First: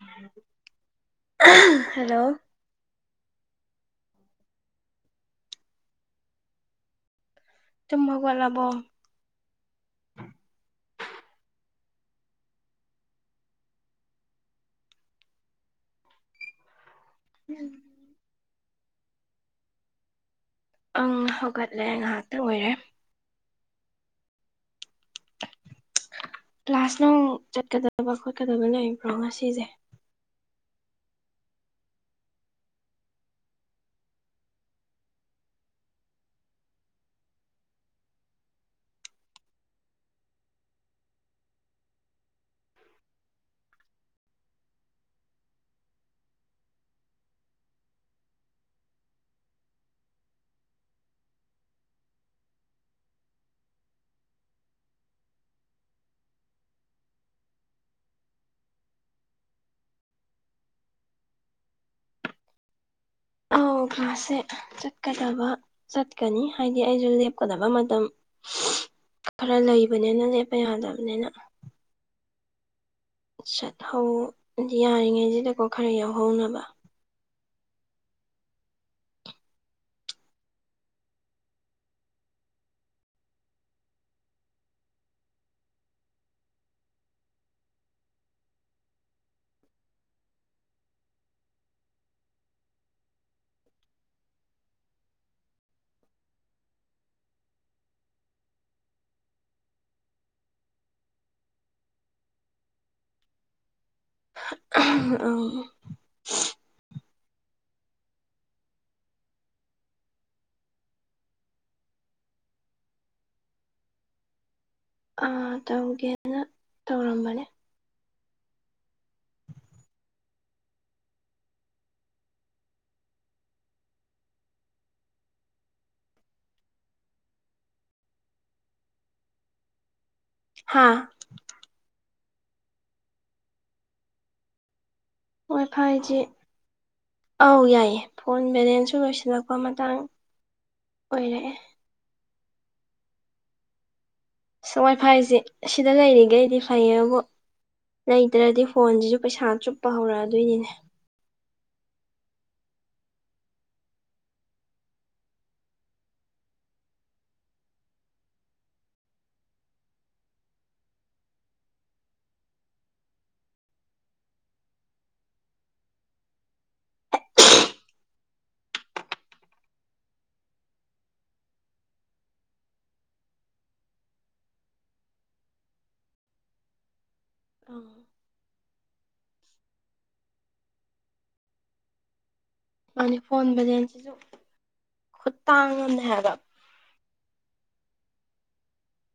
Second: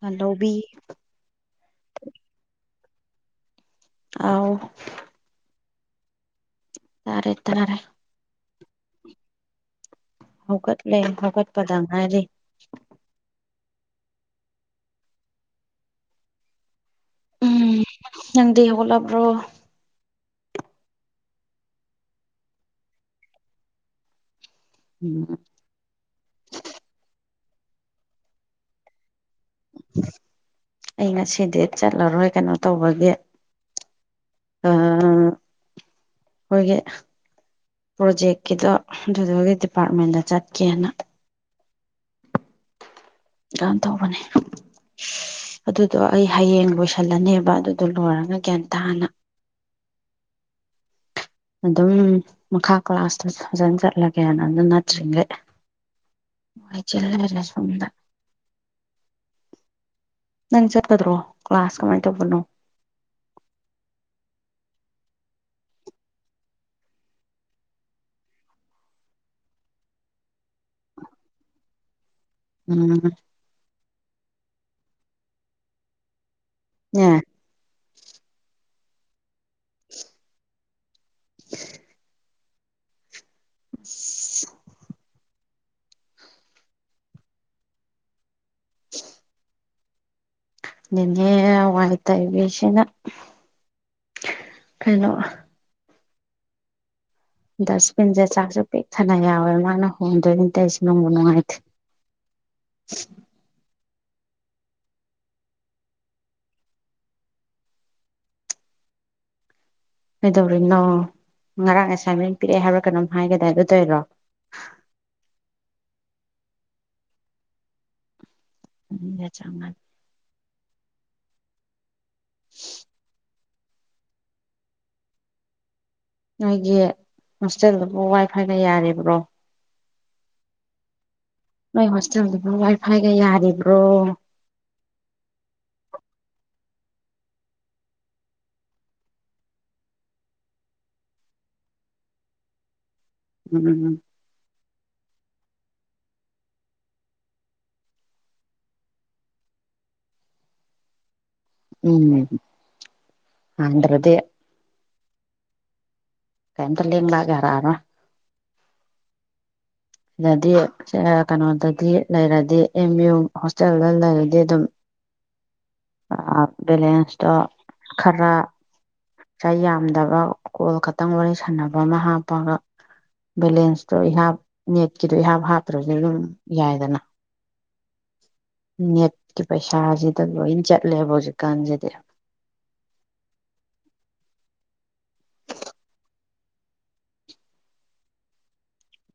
ꯍꯜꯂꯣꯕꯤ hello ꯑꯥꯎ ꯇꯥꯔꯦ ꯇꯥꯔꯦ ꯇꯨꯝ ꯍꯧꯒꯠꯂꯕꯣ ꯍꯧꯒꯠꯂꯦ ꯍꯧꯒꯠꯄꯗ ꯉꯥꯏꯔꯤ ꯎꯝ ꯅꯪꯗꯤ ꯍꯧꯒꯠꯂꯕ꯭ꯔꯣ ꯑꯪ ꯍꯧꯒꯠꯂꯦ ꯉꯥꯏꯍꯥꯛꯇꯪ ꯑꯣꯏꯔꯦ ꯎꯝ ꯀ꯭ꯂꯥꯁ ꯅꯨꯡ ꯆꯠꯀꯗꯕ ꯈꯣꯠꯀꯗꯕ ꯂꯩꯕ꯭ꯔꯣ ꯉꯁꯤꯁꯦ ꯑꯩ ꯉꯁꯤꯗꯤ ꯆꯠꯂꯔꯣꯏ ꯀꯩꯅꯣ ꯇꯧꯕꯒꯤ ꯑ ꯈꯣꯏꯒꯤ ꯄ꯭ꯔꯣꯖꯦꯛꯀꯤꯗꯣ ꯑꯗꯨꯗꯨꯒꯤ ꯗꯤꯄꯥꯔꯠꯃꯦꯟꯗ ꯆꯠꯀꯦꯅ ꯅ ꯇꯧꯕꯅꯤ ꯑꯗꯨꯗꯣ ꯑꯩ ꯍꯌꯦꯡ ꯂꯣꯏꯁꯜꯂꯅꯦꯕ ꯑꯗꯨꯗꯣ ꯂꯣꯏꯔꯒ ꯒ꯭ꯌꯥꯟ ꯇꯥꯅ ꯑꯗꯨꯝ ꯃꯈꯥ ꯀ꯭ꯂꯥꯁꯇꯨ ꯐꯖꯅ ꯆꯠꯂꯒꯦꯅ ꯑꯗꯨ ꯅꯠꯇ꯭ꯔꯤꯉꯩ ꯋꯥꯏ ꯆꯤꯜꯂꯩꯔꯦ ꯁꯦꯝꯗ ꯅꯪ ꯆꯠꯀꯗ꯭ꯔꯣ ꯀ꯭ꯂꯥꯁ ꯀꯃꯥꯏꯅ ꯇꯧꯕꯅꯣ ꯑꯧ ꯀ꯭ꯂꯥꯁꯁꯦ ꯆꯠꯀꯗꯕ ꯆꯠꯀꯅꯤ ꯍꯥꯏꯗꯤ ꯑꯩꯁꯨ ꯂꯦꯞꯀꯗꯕ ꯃꯇꯝ ꯈꯔ ꯂꯩꯕꯅꯤꯅ ꯂꯦꯞꯄ ꯌꯥꯗꯕꯅꯤꯅ ꯎꯝ ꯆꯠꯍꯧꯕ ꯌꯥꯔꯤꯉꯩꯁꯤꯗꯀꯣ ꯈꯔ ꯌꯥꯎꯍꯧꯅꯕ [unintelligible] [inaudible] [inaudible] [inaudible] ꯅꯦꯅꯦ ꯋꯥꯏ ꯇꯩꯕꯤꯁꯤꯅ ꯀꯩꯅꯣ ꯗꯁꯕꯤꯟꯁꯦ ꯆꯥꯛꯁꯨ ꯄꯤꯛ ꯊꯟꯅ ꯌꯥꯎꯋꯦ ꯃꯥꯅ ꯍꯣꯟꯗꯣꯛꯏꯅꯦ ꯇꯧꯏꯁꯦ ꯅꯨꯡꯕꯨ ꯅꯨꯡꯉꯥꯏꯇꯦ [inaudible] [unintelligible] ꯀꯩꯗꯧꯔꯤꯅꯣ ꯉꯔꯥꯡ ꯑꯦꯁꯥꯏꯟꯃꯦꯟ ꯄꯤꯔꯛꯑꯦ ꯍꯥꯏꯕ꯭ꯔꯥ ꯀꯩꯅꯣꯝ ꯍꯥꯏꯒꯤꯗꯥꯏ ꯑꯗꯨ ꯇꯧꯏꯔꯣ ꯑꯥ ꯇꯧꯒꯦꯅ ꯇꯧꯔꯝꯕꯅꯦ ꯎꯝꯅ ꯆꯪꯉꯟ [unintelligible] ꯅꯣꯏꯒꯤ ꯍꯣꯁꯇꯦꯜꯗꯨꯕꯨ ꯋꯥꯏ ꯐꯥꯏꯒ ꯌꯥꯔꯤꯕ꯭ꯔꯣ ꯍꯥꯥ ꯅꯣꯏ ꯍꯣꯁꯇꯦꯜꯗꯨꯕꯨ ꯋꯥꯏ ꯐꯥꯏꯒ ꯌꯥꯔꯤꯕ꯭ꯔꯣ ꯋꯥꯏꯐꯥꯏꯖꯦ ꯑꯧ ꯌꯥꯏꯌꯦ ꯐꯣꯟ ꯕꯦꯂꯦꯟꯁꯁꯨ ꯂꯣꯏꯁꯤꯜꯂꯛꯄ ꯃꯇꯥꯡ ꯑꯣꯏꯔꯛꯑꯦ ꯎꯝ ꯁꯋꯥꯏꯐꯥꯏꯖꯦ ꯁꯤꯗ ꯂꯩꯔꯤꯒꯩꯗꯤ ꯐꯩꯌꯦꯕꯨ ꯂꯩꯇ꯭ꯔꯗꯤ ꯐꯣꯟꯖꯤꯖꯨ ꯄꯩꯁꯥ ꯆꯨꯞꯄ ꯍꯧꯔꯛꯑꯗꯣꯏꯅꯤꯅꯦ ꯎꯝ ꯑꯟꯗ꯭ꯔꯗꯤ ꯀꯩꯝꯇ ꯂꯦꯡ ꯂꯥꯛ ꯌꯥꯔꯛꯑꯔꯣꯏ ꯁꯤꯗꯗꯤ ꯁꯦ ꯀꯩꯅꯣꯗꯗꯤ ꯂꯩꯔꯗꯤ ꯑꯦꯝ ꯌꯨ ꯍꯣꯁꯇꯦꯜꯗ ꯂꯩꯔꯗꯤ ꯑꯗꯨꯝ ꯑꯥ ꯕꯦꯂꯦꯟꯁꯇꯣ ꯈꯔ ꯄꯩꯁꯥ ꯌꯥꯝꯗꯕ ꯀꯣꯜ ꯈꯠꯇꯪ ꯋꯥꯔꯤ ꯁꯥꯟꯅꯕ ꯑꯃ ꯍꯥꯞꯄꯒ ꯕꯦꯂꯦꯟꯁꯇꯣ ꯏꯍꯥꯞ ꯅꯦꯠꯀꯤꯗꯣ ꯏꯍꯥꯞ ꯍꯥꯞꯇ꯭ꯔꯖꯨ ꯑꯗꯨꯝ ꯌꯥꯏꯗꯅ ꯎꯝ ꯅꯦꯠꯀꯤ ꯄꯩꯁꯥꯖꯤꯗ ꯂꯣꯏꯟ ꯆꯠꯂꯦꯕ ꯍꯧꯖꯤꯛꯀꯥꯟꯖꯤꯗꯤ ꯃꯥꯅꯤ ꯐꯣꯟ ꯚꯦꯂꯦꯟꯁꯤꯁꯨ ꯈꯨꯇꯥꯡ ꯑꯝꯅꯦ ꯍꯥꯏꯕ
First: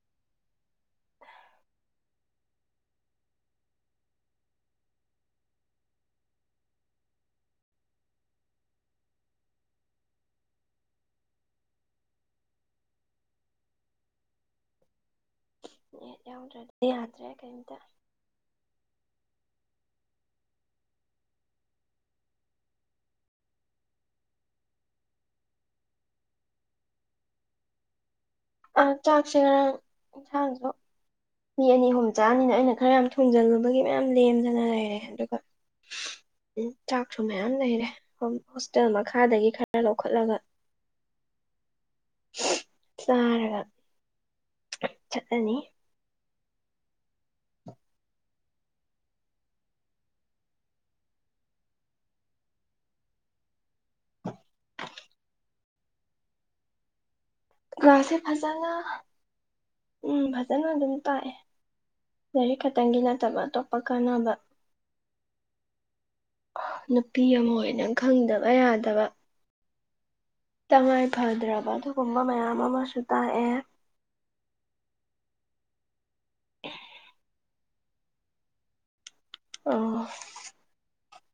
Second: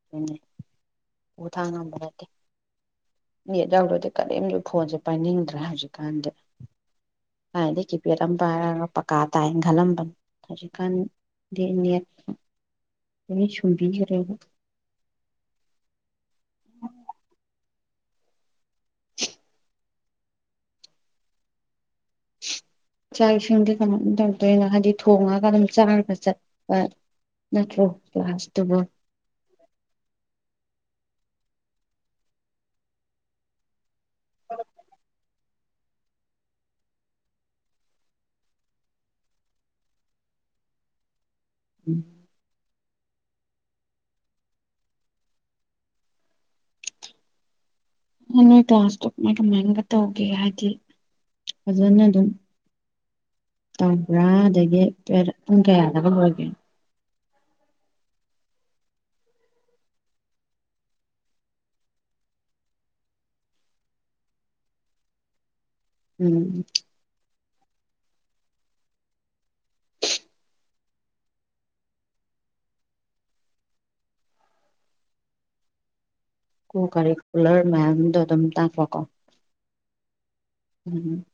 ꯑꯗꯨꯅꯦ ꯎ ꯊꯥꯡ ꯉꯝꯕ ꯅꯠꯇꯦ ꯅꯦꯠ ꯌꯥꯎꯗ꯭ꯔꯗꯤ ꯀꯔꯤꯝꯖꯨ ꯐꯣꯟꯁꯦ ꯄꯥꯏꯅꯤꯡꯗ꯭ꯔꯦ ꯍꯧꯖꯤꯛꯀꯥꯟꯗꯤ ꯊꯥꯏꯅꯗꯤ ꯀꯤꯄꯦꯠ ꯑꯃ ꯄꯥꯏꯔꯒ ꯄꯀꯥ ꯇꯥꯏꯅ ꯈꯜꯂꯝꯕꯅꯤ ꯍꯧꯖꯤꯛꯀꯥꯟ ꯗꯤꯅꯦꯠ ꯎꯅꯤ ꯁꯨꯝꯕꯤꯒꯔꯦꯕ ꯅꯦꯠ ꯌꯥꯎꯗ꯭ꯔꯗꯤ ꯌꯥꯗ꯭ꯔꯦ ꯀꯩꯝꯇ [inaudible] ꯆꯥꯛ ꯏꯁꯤꯡꯗꯤ ꯀꯃꯥꯏꯅ ꯇꯧꯗꯣꯏꯅꯣ ꯍꯥꯏꯗꯤ ꯊꯣꯡꯉꯒ ꯑꯗꯨꯝ ꯆꯥꯔꯒ ꯆꯠꯄ ꯅꯠꯇ꯭ꯔꯣ ꯀ꯭ꯂꯥꯁ ꯑꯥ ꯆꯥꯛꯁꯦ ꯉꯔꯥꯡ ꯏꯟꯁꯥꯡꯁꯨ ꯃꯤ ꯑꯅꯤ ꯑꯍꯨꯝ ꯆꯥꯅꯤꯅ ꯑꯩꯅ ꯈꯔ ꯌꯥꯝ ꯊꯣꯡꯖꯜꯂꯨꯕꯒꯤ ꯃꯌꯥꯝ ꯂꯦꯝꯗꯅ ꯂꯩꯔꯦ ꯑꯗꯨꯒ ꯎꯝ ꯆꯥꯛꯁꯨ ꯃꯌꯥꯝ ꯂꯩꯔꯦ ꯍꯣꯁꯇꯦꯜ ꯃꯈꯥꯗꯒꯤ ꯈꯔ ꯂꯧꯈꯠꯂꯒ ꯎꯝ ꯆꯥꯔꯒ ꯆꯠꯂꯅꯤ ꯍꯣꯏ ꯅꯣꯏ ꯀ꯭ꯂꯥꯁꯇꯣ ꯀꯃꯥꯏ ꯀꯃꯥꯏꯒ ꯇꯧꯒꯦ ꯍꯥꯏꯗꯤ ꯐꯖꯅ ꯑꯗꯨꯝ ꯇꯧꯕ꯭ꯔꯥ ꯑꯗꯒꯤ ꯄꯦꯔꯠ ꯄꯨꯡ ꯀꯌꯥꯗꯒ ꯂꯣꯏꯒꯦ ꯒ꯭ꯔꯥꯁꯦ ꯐꯖꯅ ꯎꯝ ꯐꯖꯅ ꯑꯗꯨꯝ ꯇꯥꯛꯑꯦ ꯂꯥꯏꯔꯤꯛ ꯈꯛꯇꯪꯒꯤ ꯅꯠꯇꯕ ꯑꯇꯣꯞꯄ ꯀꯥꯟꯅꯕ ꯎꯝ ꯅꯨꯄꯤ ꯑꯃ ꯑꯣꯏꯅ ꯈꯪꯗꯕ ꯌꯥꯗꯕ ꯇꯉꯥꯏ ꯐꯗ꯭ꯔꯕ ꯑꯗꯨꯒꯨꯝꯕ ꯃꯌꯥꯝ ꯑꯃꯁꯨ ꯇꯥꯛꯑꯦ ꯀꯨ ꯀꯔꯤꯀꯨꯂ꯭ꯔ ꯃꯌꯥꯝꯗꯣ ꯑꯗꯨꯝ ꯇꯥꯛꯄ ꯀꯣ ꯑꯧ ꯎꯝ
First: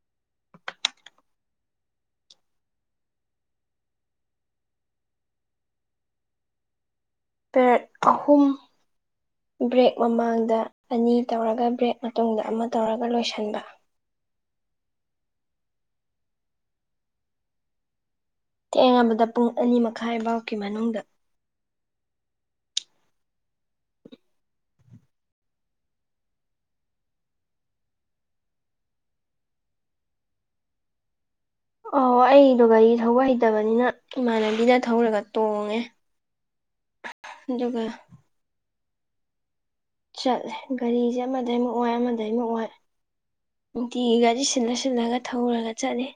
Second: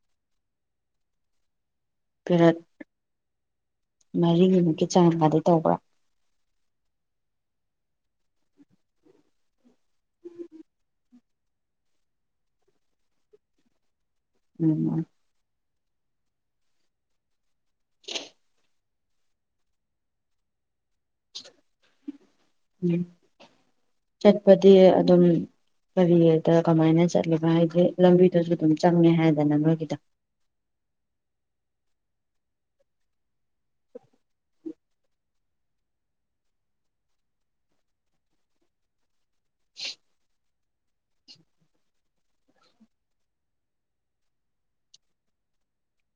ꯄꯦꯔꯦꯠ ꯃꯔꯤꯏꯃꯨꯛꯀꯤ ꯆꯥꯡꯒꯥꯗꯤ ꯇꯧꯕ꯭ꯔꯥ ꯄꯦꯔꯦꯠ ꯑꯍꯨꯝ ꯕ꯭ꯔꯦꯛ ꯃꯃꯥꯡꯗ ꯑꯅꯤ ꯇꯧꯔꯒ ꯕ꯭ꯔꯦꯛ ꯃꯇꯨꯡꯗ ꯑꯃ ꯇꯧꯔꯒ ꯂꯣꯏꯁꯟꯕ ꯎꯝ ꯊꯦꯡꯉꯕꯗ ꯄꯨꯡ ꯑꯅꯤ ꯃꯈꯥꯏꯕꯥꯎꯀꯤ ꯃꯅꯨꯡꯗ ꯎꯝ ꯆꯠꯄꯗꯤ ꯑꯗꯨꯝ ꯀꯔꯤꯗ ꯀꯃꯥꯏꯅ ꯆꯠꯂꯤꯕ ꯍꯥꯏꯗꯤ ꯂꯝꯕꯤꯗꯨꯁꯨ ꯑꯗꯨꯝ ꯆꯪꯉꯦ ꯍꯥꯏꯗꯅ ꯃꯣꯏꯒꯤꯗ ꯑꯣ ꯑꯩꯗꯣ ꯒꯥꯔꯤ ꯊꯧꯕ ꯍꯩꯇꯕꯅꯤꯅ ꯏꯃꯥꯟꯅꯕꯤꯗ ꯊꯧꯔꯒ ꯇꯣꯡꯉꯦ ꯑꯗꯨꯒꯒ [unintelligible] ꯆꯠꯂꯦ ꯒꯥꯔꯤꯁꯦ ꯑꯃꯗꯩꯃꯨꯛ ꯑꯣꯏ ꯑꯃꯗꯩꯃꯨꯛ ꯑꯣꯏ ꯅꯨꯡꯇꯤꯒꯤ ꯒꯥꯔꯤ ꯁꯤꯜꯂ ꯁꯤꯜꯂꯒ ꯊꯧꯔꯒ ꯆꯠꯂꯤ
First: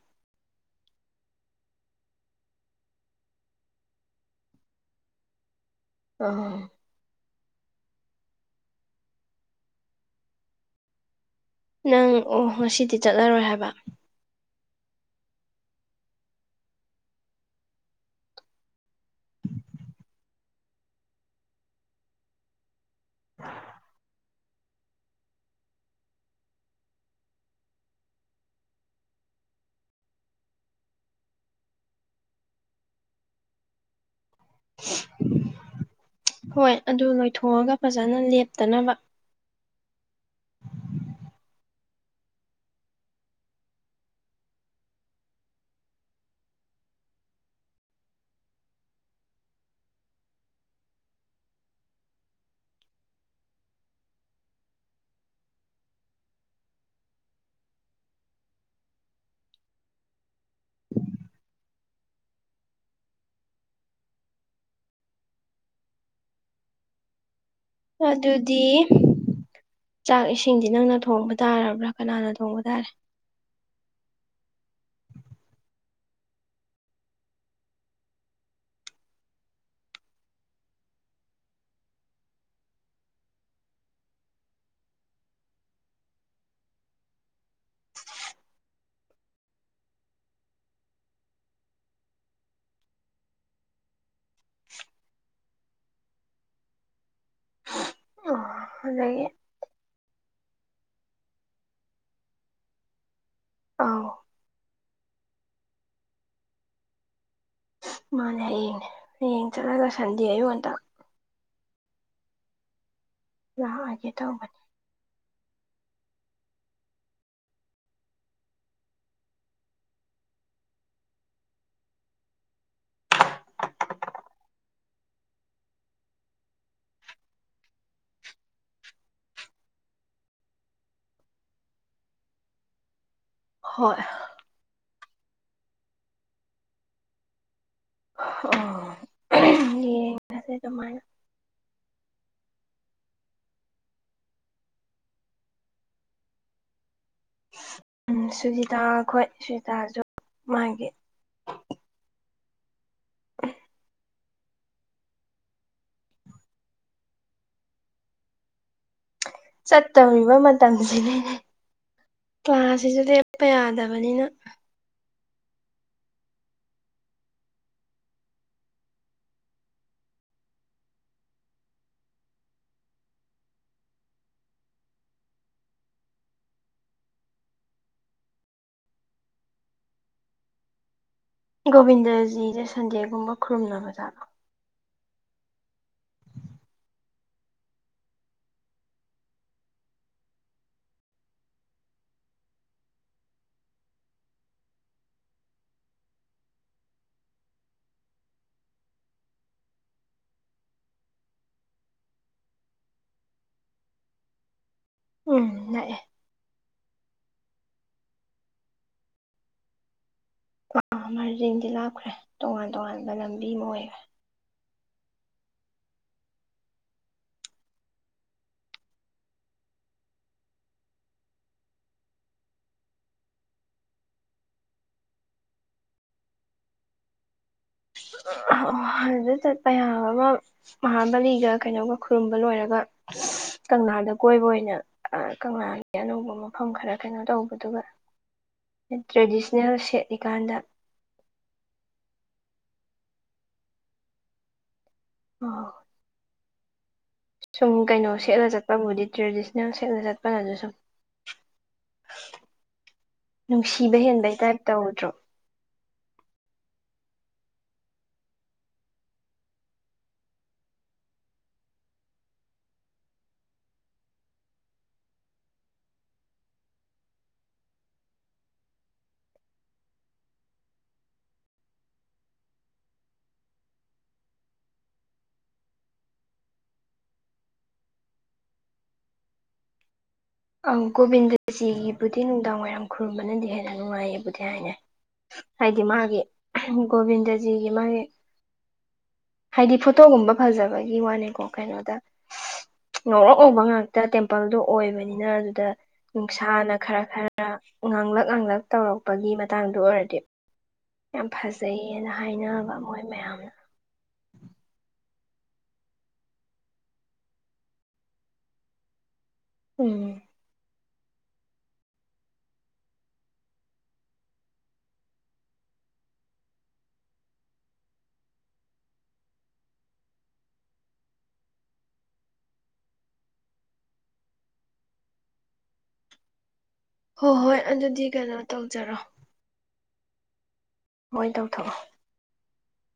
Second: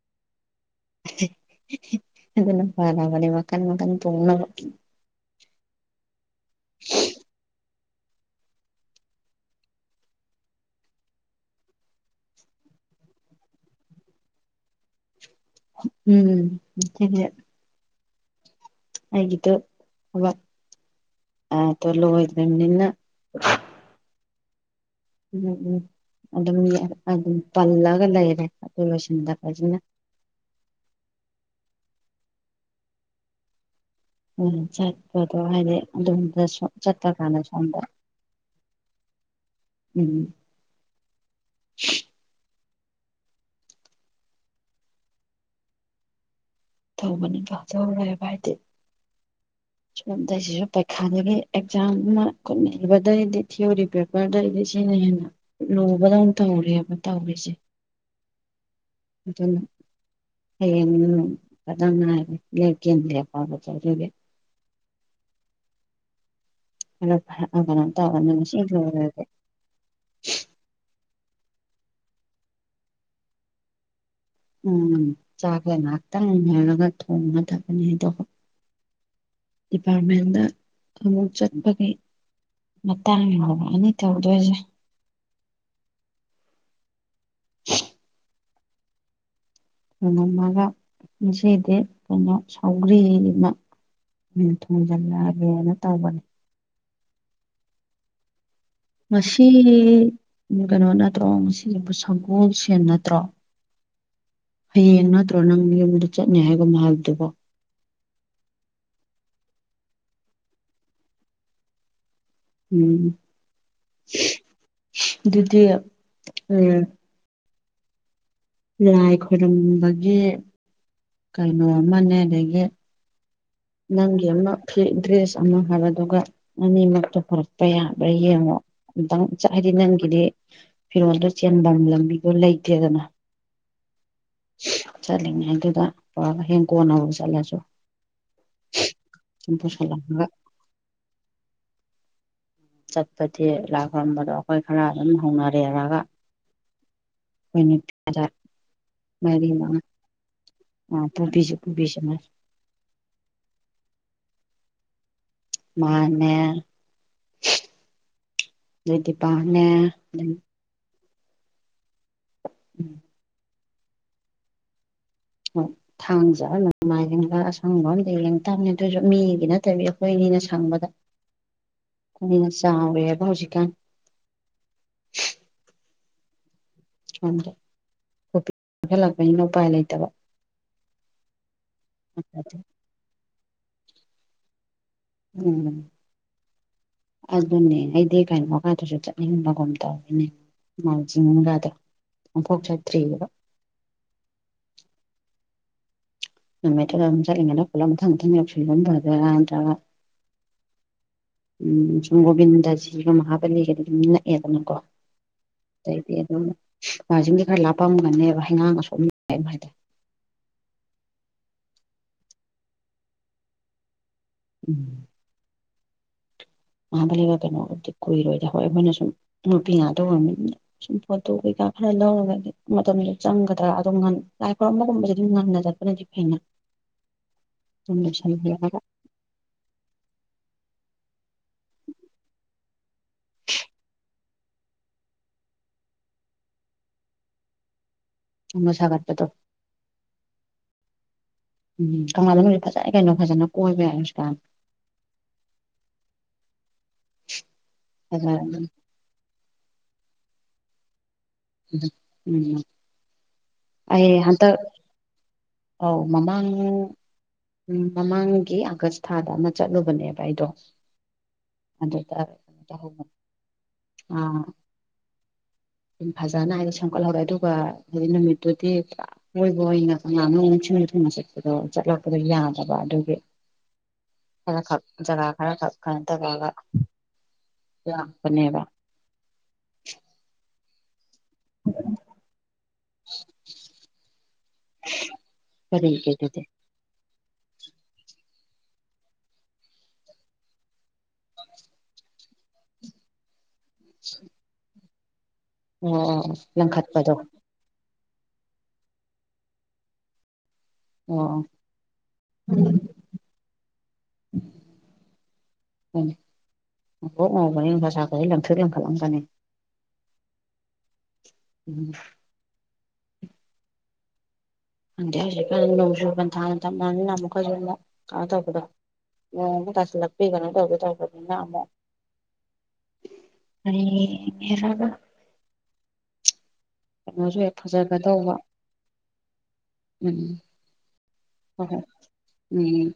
ꯑꯗꯨꯅ ꯐꯔꯒꯅꯤ ꯃꯀꯥꯟ ꯃꯀꯥꯟ ꯄ ꯑ ꯅꯪ ꯑꯣ ꯉꯁꯤꯗꯤ ꯆꯠꯂꯔꯣꯏ ꯍꯥꯏꯕ ꯎꯝ ꯊ ꯍꯥꯏꯒꯤꯗꯨꯕ ꯑ ꯇꯣꯂ ꯍꯣꯏꯗꯅꯤꯅ ꯎꯝ ꯎꯝ ꯑꯗꯨꯝ ꯑꯗꯨꯝ ꯄꯜꯂꯒ ꯂꯩꯔꯦ ꯑꯗꯨꯕꯕꯁꯤꯟꯗ ꯐꯖꯅ ꯎꯝ ꯆꯠꯄꯗꯣ ꯍꯥꯏꯗꯤ ꯑꯗꯨꯣꯝꯗ ꯍꯣꯏ ꯑꯗꯨ ꯆꯠꯄ ꯀꯥꯟꯗ ꯂꯣꯏꯊꯣꯛꯑꯒ ꯁꯣꯝꯗ ꯐꯖꯅ ꯂꯦꯞꯇꯅꯕ ꯎꯝ ꯇꯧꯕꯅꯤ ꯀꯣ ꯇꯧꯔꯣꯏꯦꯕ ꯍꯥꯏꯗꯤ [unintelligible] ꯁ ꯑꯗꯁꯤꯁꯨ ꯄꯔꯤꯈꯥꯗꯒꯤ ꯑꯦꯛꯖꯥꯝ ꯑꯃ ꯀꯠꯅꯕꯗꯒꯤꯩꯗꯤ ꯊꯤꯑꯣꯣꯔꯤ ꯄ ꯔꯗ ꯑꯩꯗꯤ ꯁꯤꯅ ꯍꯦꯟꯅ ꯂꯨꯕꯗꯧꯅ ꯇꯧꯔꯤꯑꯕ ꯇꯧꯔꯤꯁꯦ [unintelligible] ꯑꯗꯨ ꯍꯌꯦ ꯀ ꯌꯦ ꯀ ꯂꯦꯄꯒꯦ ꯍ ꯍꯥꯏꯅ ꯇ ꯅ ꯑꯗꯨꯗꯤ ꯑꯣꯏꯔꯦ ꯆꯥꯛ ꯏꯁꯤꯡꯁꯤ ꯅꯪꯅ ꯊꯣꯡꯕ ꯇꯥꯔꯕ꯭ꯔꯥ ꯀꯅꯥꯅ ꯊꯣꯡꯕ ꯇꯥꯔꯦ ꯎꯝ ꯆꯥꯛꯁ ꯉꯥꯏꯍꯥꯛꯇꯪ ꯏꯔꯒ ꯊꯣꯡꯉ ꯊꯕꯅꯤꯗꯣ ꯗꯤꯄꯥꯔꯠꯃꯦꯟꯗ ꯑꯃꯨꯛ ꯆꯠꯄꯒꯤ ꯃꯇꯥꯡ ꯂꯥꯎꯑꯅꯤ ꯇꯧꯗꯣꯏꯁꯦ ꯉꯉꯝꯃꯒ ꯉꯁꯤꯗꯤ ꯑꯩꯈꯣꯏꯩꯅ ꯁꯥꯎꯒ꯭ꯔꯤ ꯑꯃ ꯃꯤꯦꯟ ꯊꯣꯡꯖꯤꯜꯂꯛꯑꯒꯦꯅ ꯇꯧꯕꯅꯦ ꯎ ꯉ ꯀꯩꯅꯣ ꯅꯠꯇ꯭ꯔꯣ ꯉꯒꯤꯕꯨ ꯁꯪꯒꯣꯜꯁ ꯅꯠꯇ꯭ꯔꯣ ꯑꯥꯎ ꯍꯌꯦꯡ ꯅꯠꯇ꯭ꯔꯣ ꯅꯪ ꯌꯨꯝꯗ ꯆꯠꯅꯦ ꯍꯥꯏꯕ ꯃꯥ ꯍꯥꯏꯕꯗꯨꯀꯣ ꯃꯥꯅꯦ ꯍꯌꯦꯡꯅꯦ ꯌꯦꯡ ꯆꯠꯂꯒ ꯁꯟꯗꯤ ꯑꯌꯨꯛ ꯉꯟꯗ ꯎꯝ ꯂꯥꯛꯑꯒꯦ ꯇꯧꯕꯅꯦ ꯑꯗꯨꯗꯤ ꯎꯝ ꯂꯥꯏ ꯈꯨꯔꯨꯝꯕꯒꯤ ꯀꯩꯅꯣ ꯑꯃꯅꯦ ꯑꯗꯒꯤ ꯅꯪꯒꯤ ꯑꯃ ꯐ ꯗ꯭ꯔꯦꯁ ꯑꯃ ꯍꯥꯏꯕꯗꯨꯒ ꯑꯅꯤꯃꯛꯇ ꯄꯨꯣꯔꯛꯄ ꯌꯥꯕ꯭ꯔꯥ ꯌꯦꯡꯉꯣ ꯑꯝꯇꯪ ꯍꯥꯏꯗꯤ ꯅꯪꯒꯤꯗꯤ ꯐꯤꯔꯣꯜꯗꯨꯣ ꯆꯦꯟꯐꯝ ꯂꯝꯕꯤꯗꯣ ꯂꯩꯇꯦꯗꯅ ꯍꯣꯏ ꯆꯠꯂꯤꯉꯩ ꯑꯗꯨꯗ ꯄꯨꯔꯒ ꯍꯌꯦ ꯀꯣꯟꯅꯅꯕ ꯆꯠꯂꯁꯨ ꯁꯨꯝ ꯑꯣ ꯄꯨꯁꯜꯂꯝꯃꯒ ꯍꯁꯦ ꯇꯃꯥꯏ ꯆꯠꯄꯗꯤ ꯂꯥꯛꯈꯔꯝꯕꯗꯣ ꯑꯩꯈꯣꯏ ꯈꯔ ꯑꯗꯨꯝ ꯍꯧꯅꯔꯦꯔꯒ ꯀꯔ ꯎꯝ ꯁꯨꯖꯤꯇꯥ ꯑꯩꯈꯣꯏ ꯃꯗꯤ ꯁꯨꯖꯤꯇꯥꯁꯨ ꯃꯥꯒꯤ ꯑ ꯄꯨꯕꯤꯁꯤ ꯄꯨꯕꯤꯁꯤ ꯃ ꯃꯥꯅꯦ ꯑꯗꯩ ꯗꯤꯄꯥꯅꯦ ꯑꯗꯩ ꯆꯠꯇꯧꯔꯤꯕ ꯃꯇꯝꯁꯤꯅꯦꯅꯦ ꯀ꯭ꯂꯥꯁꯁꯤꯁꯨ ꯂꯦꯞꯄ ꯌꯥꯗꯕꯅꯤꯅ ꯎꯝ ꯁꯥꯡꯖꯕ ꯅꯃꯥꯏꯕ ꯑꯁꯪꯕ ꯑꯝꯗ ꯌꯦꯡꯛꯇꯕꯅꯦ ꯑꯗꯨꯑꯣꯁꯨ ꯃꯤꯒꯤ ꯅꯠꯇꯕꯤ ꯑꯩꯈꯣꯏꯅꯤꯅ ꯁꯪꯕꯗ [inaudible] ꯎ ꯆꯥꯎꯋꯦꯕ ꯍꯧꯖꯤꯀꯥꯟ ꯗ ꯀꯣꯄꯤ ꯀꯈꯠꯂꯛꯄꯅꯤꯅ ꯎꯄꯥꯏ ꯂꯩꯇꯕ ꯒꯣꯕꯤꯟꯗꯖꯤꯁꯦ ꯁꯟꯗꯦꯒꯨꯝꯕ ꯈꯨꯔꯨꯝꯅꯕꯖꯥꯠꯣ ꯎꯝ ꯑꯗꯨꯅꯦ ꯑꯩꯗꯤ ꯀꯩꯅꯣꯀꯗꯨꯁꯨ ꯆꯠꯅꯤꯡꯕꯒꯨꯝ ꯇꯧꯔꯤꯅꯦ ꯃꯖꯅꯒꯗ꯭ꯔ ꯑꯣꯐꯥꯎ ꯆ ꯊ꯭ꯔꯤꯕ ꯅꯝꯃꯦꯇꯝ ꯆꯉ ꯐꯂꯪꯪ ꯂꯜꯒꯕꯔꯗꯗ꯭ꯔꯒ ꯎꯝ ꯁꯨꯝ ꯒꯣꯕꯤꯟꯗꯖꯤꯒ ꯃꯍꯥꯕꯂꯤꯒꯗꯤ ꯑꯗꯨꯝ ꯅꯛꯑꯦꯗꯅꯀꯣ ꯎꯝ ꯅꯛꯑꯦ ꯑꯗꯩꯗꯤ ꯑꯗꯨ ꯃꯥꯔꯖꯟꯗꯤ ꯈꯔ ꯂꯥꯞꯄꯝꯒꯅꯦꯕ ꯍꯩꯉꯥꯡꯒꯁꯨꯝ ꯌꯥ ꯍꯥꯏꯗꯤꯦ ꯑ ꯃꯥꯔꯖꯤꯡꯗꯤ ꯂꯥꯛꯈ꯭ꯔꯦ ꯇꯣꯉꯥꯟ ꯇꯣꯉꯥꯟꯕ ꯂꯝꯕꯤ ꯑꯃ ꯑꯣꯏꯈꯦ ꯎꯝ ꯃꯥꯕ ꯂꯩꯒ ꯀꯩꯅꯣꯕꯨꯗꯤ ꯀꯨꯏꯔꯣꯏꯗ ꯍꯣꯏ ꯑꯩꯈꯣꯏꯅ ꯁꯨꯝ ꯅꯨꯄꯤ ꯉꯥꯛꯇ ꯑꯣꯏꯔꯅꯤ ꯁꯨꯝ ꯐꯣꯇꯣ ꯀꯩꯀꯥ ꯈꯔ ꯂꯧꯔꯒꯗꯤ ꯃꯇꯝꯗ ꯆꯪꯒꯗ꯭ꯔꯥ ꯑꯗꯨꯝ ꯂꯥꯏ ꯈꯔꯝꯕꯒꯨꯝꯕꯁ ꯑꯗꯨꯝ ꯉꯟꯅ ꯆꯠꯄꯅꯗꯤ ꯍ ꯑꯣ ꯑꯗꯨ ꯆꯠꯄ ꯌꯥ ꯑꯃ ꯃꯍꯥꯕꯂꯤꯒ ꯀꯩꯅꯣꯒ ꯈꯨꯔꯨꯝꯕ ꯂꯣꯏꯔꯒ ꯀꯪꯂꯥꯗ ꯀꯣꯏꯕ ꯑꯣꯏꯅ ꯀꯪꯂꯥꯒꯤ ꯑꯅꯧꯕ ꯃꯐꯝ ꯈꯔ ꯀꯩꯅꯣ ꯇꯧꯕꯗꯨꯒ ꯑꯃ ꯁꯥꯒꯠꯄꯗꯣ ꯇ꯭ꯔꯦꯗꯤꯁꯅꯦꯜ ꯁꯦꯠꯂꯤꯀꯥꯟꯗ ꯎꯝ ꯀꯪꯂꯪꯥꯟꯗꯅ ꯍꯧꯖꯤꯛ ꯐꯖꯅ ꯀꯩꯅꯣ ꯐꯖꯅ ꯀꯣꯏꯕ ꯌꯥꯏ ꯍꯧꯁꯨ ꯀꯥꯏ ꯎꯝ ꯁꯨꯝ ꯀꯩꯅꯣ ꯁꯦꯠꯂ ꯐꯖꯔꯕꯅꯤ ꯆꯠꯄꯕꯨꯗꯤ ꯇ꯭ꯔꯦꯗꯤꯁꯅꯦꯜ ꯁꯦꯠꯂ ꯆꯠꯄꯅ ꯑꯗꯨ ꯁꯨꯝ ꯎꯝ ꯅꯨꯡꯁꯤꯕ ꯍꯦꯟꯕꯩ ꯇꯥꯏꯞ ꯇꯧꯗ꯭ꯔꯣ ꯑꯥꯎ ꯃꯃꯥꯡ ꯎꯝ ꯃꯃꯥꯡꯒꯤ ꯑꯥꯒꯁ ꯊꯥꯗ ꯑꯃ ꯆꯠꯂꯨꯕꯅꯦꯕ ꯑꯩꯗꯣ ꯑꯗꯨ ꯇꯔ ꯑ ꯐꯖꯅ ꯑꯩꯗ ꯁꯦꯝꯒꯠꯍꯧꯔꯦ ꯑꯗꯨꯒ ꯍꯥꯏꯗꯤ ꯅꯨꯃꯤꯠꯇꯨꯗꯤ ꯄꯨ ꯃꯣꯏꯕꯨ ꯑꯩꯅ ꯀꯪꯂꯅ ꯊꯅ ꯊꯨꯝꯅ ꯆꯠꯄꯗꯣ ꯆꯠꯂꯛꯄꯗꯣ ꯌꯥꯗꯕ ꯑꯗꯨꯒꯤ ꯈꯔ ꯈꯛ ꯖꯒꯥ ꯈꯔ ꯈꯛ ꯈꯔ ꯖꯒꯥꯒ ꯂꯥꯛꯄꯅꯦꯕ ꯑꯪ ꯒꯣꯕꯤꯟꯗꯖꯤꯒꯤꯕꯨꯗꯤ ꯅꯨꯡꯗꯥꯡ ꯋꯥꯏꯔꯝ ꯈꯨꯔꯨꯝꯕꯅꯗꯤ ꯍꯦꯟꯅ ꯅꯨꯡꯉꯥꯏꯌꯦꯕꯨꯗꯤ ꯍꯥꯏꯅꯦ ꯀꯔꯤꯦꯟ ꯀꯦꯇꯗꯤ ꯒꯣꯕꯤꯟꯗꯖꯤꯒꯤ ꯃꯥꯒꯤ ꯍꯥꯏꯗꯤ ꯐꯣꯇꯣꯒꯨꯝꯕ ꯐꯖꯕꯒꯤ ꯋꯥꯅꯦꯀꯣ ꯀꯩꯅꯣꯗ ꯉꯧꯔꯣꯛ ꯉꯧꯕ ꯉꯥꯛꯇ ꯇꯦꯝꯄꯜꯗꯣ ꯑꯣꯏꯕꯅꯤꯅ ꯑꯗꯨꯗ ꯑꯣ ꯑꯣ ꯅꯨꯡꯁꯥꯅ ꯈꯔ ꯂꯪꯈꯠꯄꯗꯣ ꯈꯔ ꯉꯥꯡꯂꯛ ꯉꯥꯡꯂꯛ ꯇꯧꯔꯛꯄꯒꯤ ꯃꯇꯥꯡꯗ ꯑꯣꯏꯔꯗꯤ ꯑꯣ ꯌꯥꯝ ꯑꯣ ꯐꯖꯩꯌꯦꯅ ꯍꯥꯏꯅꯕ ꯃꯣꯏ ꯃꯌꯥꯝꯅ ꯎ ꯎꯝ ꯃ ꯎꯐꯖꯒꯍ ꯂꯪꯊꯔ ꯂꯦꯡꯐꯂꯝꯖꯅꯤ ꯎꯝ꯫ [unintelligible] ꯈꯪꯗꯦ ꯅꯣꯡꯁꯨꯨ ꯄꯟꯊꯥ [unintelligible] ꯑꯃꯨꯛ ꯀꯖꯨ ꯃꯨꯛ ꯀꯩꯅꯣ ꯇꯧꯕꯗꯣ꯫ ꯅꯣꯡ ꯑꯃꯨꯛ ꯇꯥꯁꯤꯜꯂꯛꯄꯤ ꯀꯩꯅꯣ ꯇꯧꯒꯦ ꯇꯧꯕꯅꯤꯅ ꯑꯃꯨꯛ꯫ [unintelligible] ꯍꯣꯏ ꯀꯩꯅꯣꯖꯨ ꯍꯦꯛ ꯍꯣꯏ ꯑꯗꯨꯗꯤ ꯐꯖꯒꯗꯧꯕ ꯀꯩꯅꯣ ꯇꯧꯖꯔꯣ ꯎꯝ꯫ ꯍꯣꯏ ꯎꯝ꯫